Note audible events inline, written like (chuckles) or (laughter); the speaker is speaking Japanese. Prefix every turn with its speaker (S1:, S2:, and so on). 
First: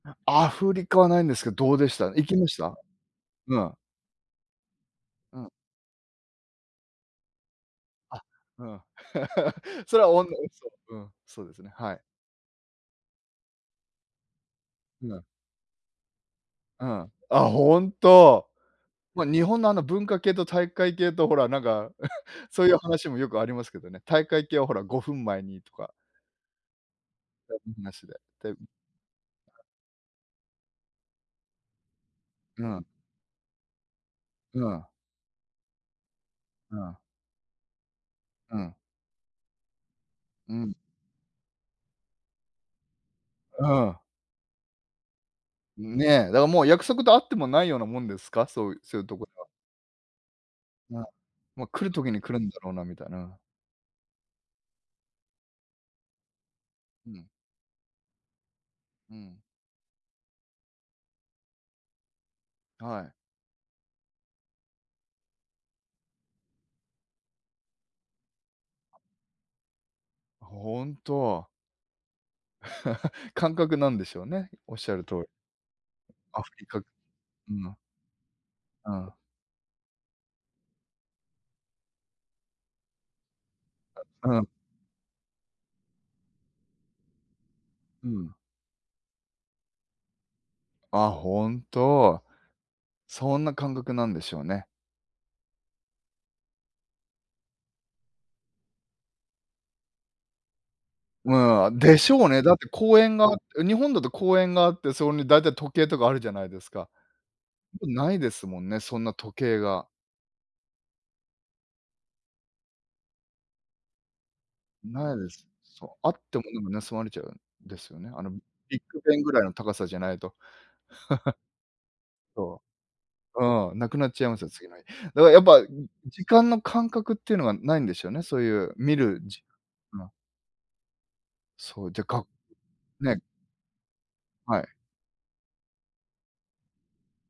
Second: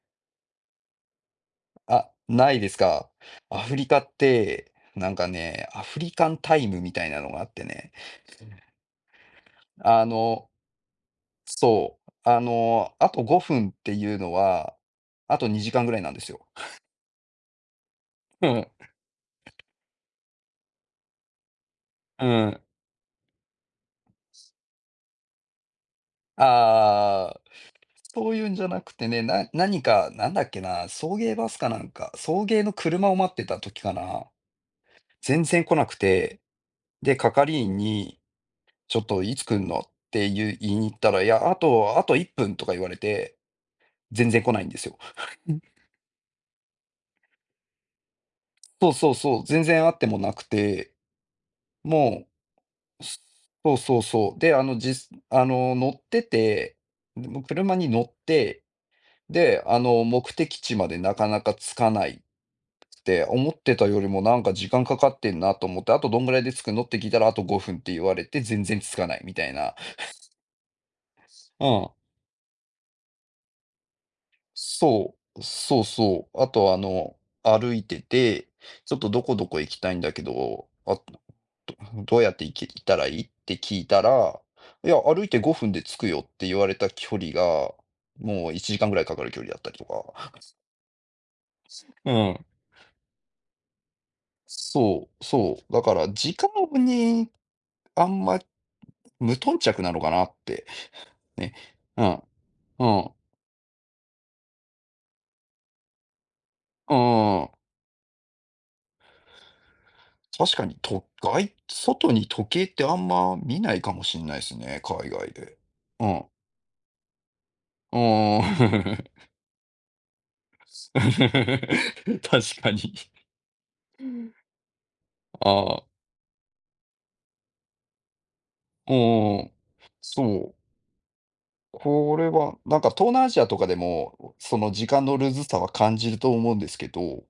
S1: なアフリカはないんですけど、どうでした？
S2: あ、
S1: 行きま
S2: な
S1: し
S2: いで
S1: た？
S2: すか？
S1: う
S2: ア
S1: ん。
S2: フリカって、なんか
S1: うん。
S2: ね、アフリカンタイムみたいなのがあってね。
S1: あ、う
S2: (unintelligible)
S1: ん。(laughs) それ
S2: あ
S1: は、おん (unintelligible)
S2: の、
S1: うん、そうですね、は
S2: そ
S1: い。
S2: う、あの、あと5分っていうのは、
S1: ひな
S2: あと2時間ぐらいなんですよ。(chuckles)
S1: うん。あ、本当。
S2: ふん、うん。
S1: ま、日本の、あの、文化系と体育会系と、ほら、なんか、
S2: うー
S1: (chuckles)
S2: ん。
S1: そういう話もよくありますけどね。体育会系は、ほら、5分前にとか。
S2: ああああああああああ。
S1: それ、意義なしで。
S2: そういう
S1: て、う
S2: ん
S1: ん。
S2: じゃなくてね、な何か、なんだっけな、送迎バスかなんか、送迎
S1: う
S2: の
S1: ん。
S2: 車を待ってた時かな、
S1: うん。
S2: 全然来なくて。
S1: うん。
S2: で、係員に
S1: うん。
S2: ちょっといつ来るのってい
S1: う
S2: う言
S1: ん。
S2: いに行ったら、いや、あとあと1分とか言われて、
S1: うん。
S2: 全然来ないんですよ。(chuckles)
S1: んね、だからもう約束とあってもないようなもんですか？そういう
S2: そう
S1: そういう
S2: そう
S1: とこで
S2: そ
S1: は。
S2: う、全然あってもなくて。
S1: うん。ま、来る時に
S2: もう
S1: 来るんだろうなみたいな。
S2: そうそうそう、で、あの、じあの、乗ってて、
S1: うん。
S2: もうの車に乗って、
S1: うん。
S2: で、あの、目的地までなかなか着かない
S1: はい。
S2: で、思ってたよりもなんか時間かかってんなと思って、あとどんぐらいで着くのって聞いたら、あと5分って言われて全然着かないみたいな。
S1: あ、本当。
S2: (chuckles) うん。
S1: (laughs) 感覚なんでしょうね、おっしゃる通
S2: そ
S1: り。
S2: う、そうそう。
S1: ア
S2: あ
S1: フリ
S2: と、あ
S1: カう
S2: の、歩
S1: ん。
S2: いてて、
S1: う
S2: ちょっと
S1: ん。
S2: どこどこ行きたいんだけど、あ、(unintelligible) どうやって行き行ったらいい？って聞いた
S1: うう
S2: ら、
S1: ん。
S2: いや、歩いて5分で着くよって言われた距離が、
S1: うん。
S2: もう1時間ぐらいかかる距離だったりとか。
S1: あ、本
S2: そう、う
S1: 当。
S2: ん。
S1: そんな感覚なんでしょうね。
S2: そう、そう、だから時間にあんま無頓着なのかなって。ね。
S1: うーん、で
S2: う
S1: し
S2: ん。
S1: ょうね。だって
S2: う
S1: 公
S2: ん。
S1: 園があって、日本だと公園があって、それに大体時計とかあるじゃないですか。
S2: うーん。
S1: 特にないですもんね、そんな時計が。
S2: 確かに、とがい外に時計ってあんま見ないかもしれないすね、海
S1: ないで
S2: 外
S1: す。
S2: で。
S1: そう、
S2: う
S1: あっ
S2: ん。
S1: てもでも盗まれちゃうんですよね。あの
S2: ああ。
S1: ビッグ
S2: (chuckles)
S1: ベンぐらいの高さじゃないと。
S2: (laughs)
S1: (chuckles)
S2: 確
S1: そ
S2: かに。
S1: う。うん、なくなっちゃいますよ、次の日。だからやっぱ
S2: ああ。
S1: 時間の感覚っていうのはないんでしょうね。そういう
S2: お
S1: 見
S2: お
S1: る
S2: おお
S1: じ
S2: おお。
S1: ん、ま
S2: そう。
S1: そう、で、
S2: こ
S1: が
S2: れは、なんか東
S1: ね。
S2: 南アジアとかでも、そ
S1: は
S2: の
S1: い。
S2: 時間のルーズさは感じると思うんですけど。